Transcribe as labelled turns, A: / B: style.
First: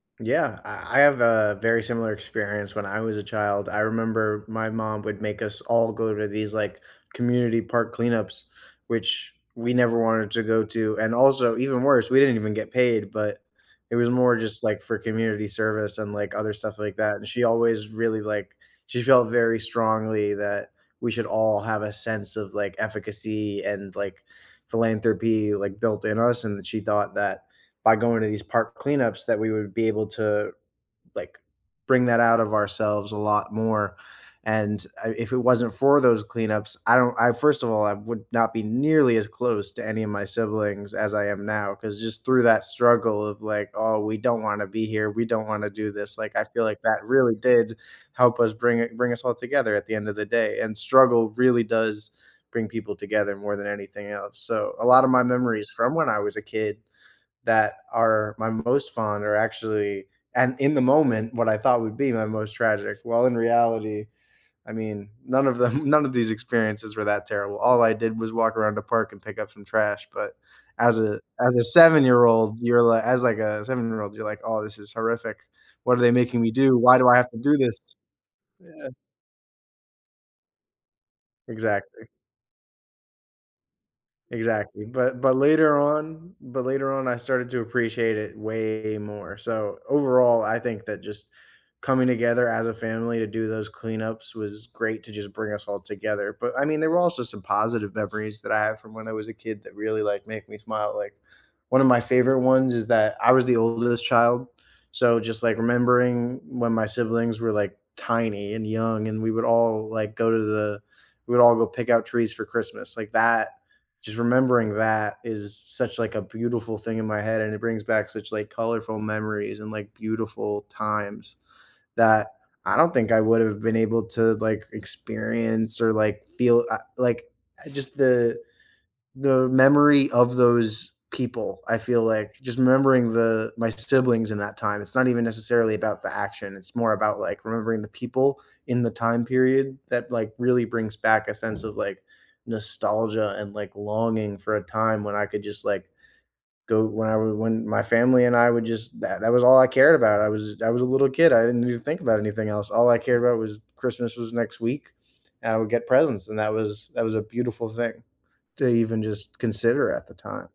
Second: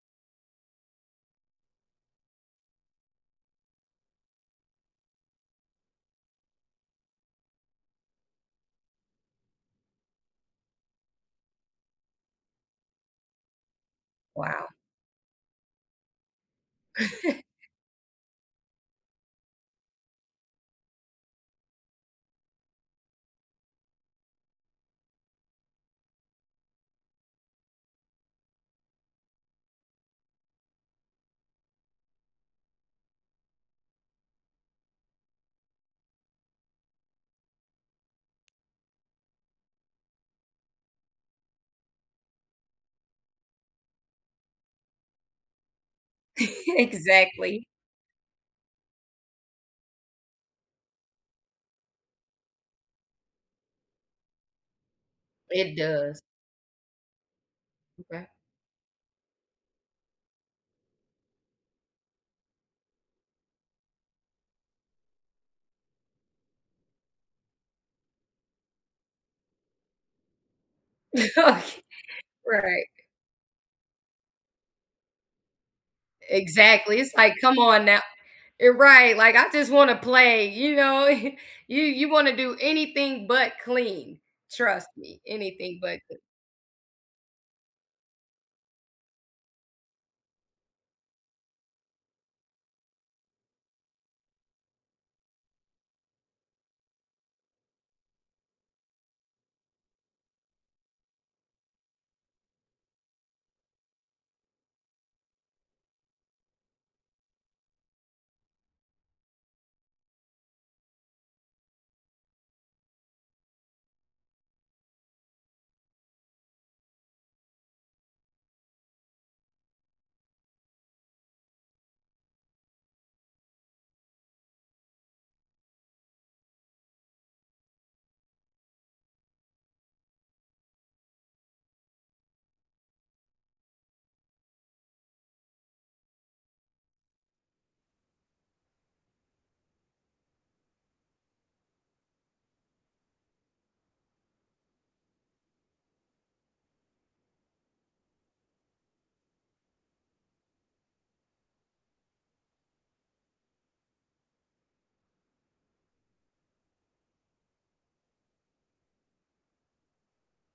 A: Yeah, I I have a very similar experience when I was a child, I remember my mom would make us all go to these, like, community park cleanups, which we never wanted to go to, and also even worse, we didn't even get paid, but it was more just
B: Wow.
A: like for community service and, like, other stuff like that, and she always really like she felt very strongly that we should all have a sense of, like, efficacy and like, philanthropy, like, built in us, and that she thought that by going to these park cleanups, that we would be able to, like, bring that out of ourselves a lot more, and I if it wasn't for those cleanups, I don't I first of all, I would not be nearly as close to any of my siblings as I am now, 'cause just through that struggle of, like, "Oh, we don't wanna be here, we don't wanna do this," like, I feel like that really
B: Exactly.
A: did help us bring i bring us all together at the end of the day, and struggle really does bring people together more than anything else. So, a lotta my memories
B: It
A: from when I
B: does.
A: was a kid, that
B: Okay.
A: are my most fond are actually and in the moment, what I thought would be my most tragic, while in reality, I mean, none of them none of these experiences were that terrible, all I did was walk around the park and pick up some trash, but as a as a seven-year-old, you're as
B: Right.
A: li as, like, a seven-year-old, you're like, "Oh, this is horrific, what are they making me do? Why
B: Exactly,
A: do
B: it's
A: I have
B: like,
A: to do
B: "Come
A: this?"
B: on now" eh,
A: Yeah.
B: right, like, "I just wanna play," you know? You
A: Exactly.
B: you wanna do anything but clean,
A: Exactly,
B: trust
A: but
B: me,
A: but later
B: anything but cl
A: on but later on, I started to appreciate it way more, so, overall, I think that just coming together as a family to do those cleanups was great to just bring us all together, but I mean, there were also some positive memories that I have from when I was a kid, that really like make me smile. Like one of my favorite ones is that I was the oldest child, so, just, like, remembering when my siblings were, like, tiny and young, and we would all, like, go to the we would all go pick out trees for Christmas, like, that just remembering that, is such, like, a beautiful thing in my head, and it brings back such, like, colorful memories and, like, beautiful times that I don't think I would've been able to, like, experience or, like, feel, uh like, uh, just the the memory of those people, I feel like just remembering the my siblings in that time, it's not even necessarily about the action, it's more about, like, remembering the people in the time period that, like, really brings back a sense of, like, nostalgia and, like, longing for a time, when I could just like go when I would when my family and I would just that that was all I cared about, I was I was a little kid, I didn't even think about anything else. All I cared about was Christmas was next week, and I would get presents and that was that was a beautiful thing to even just consider at the time.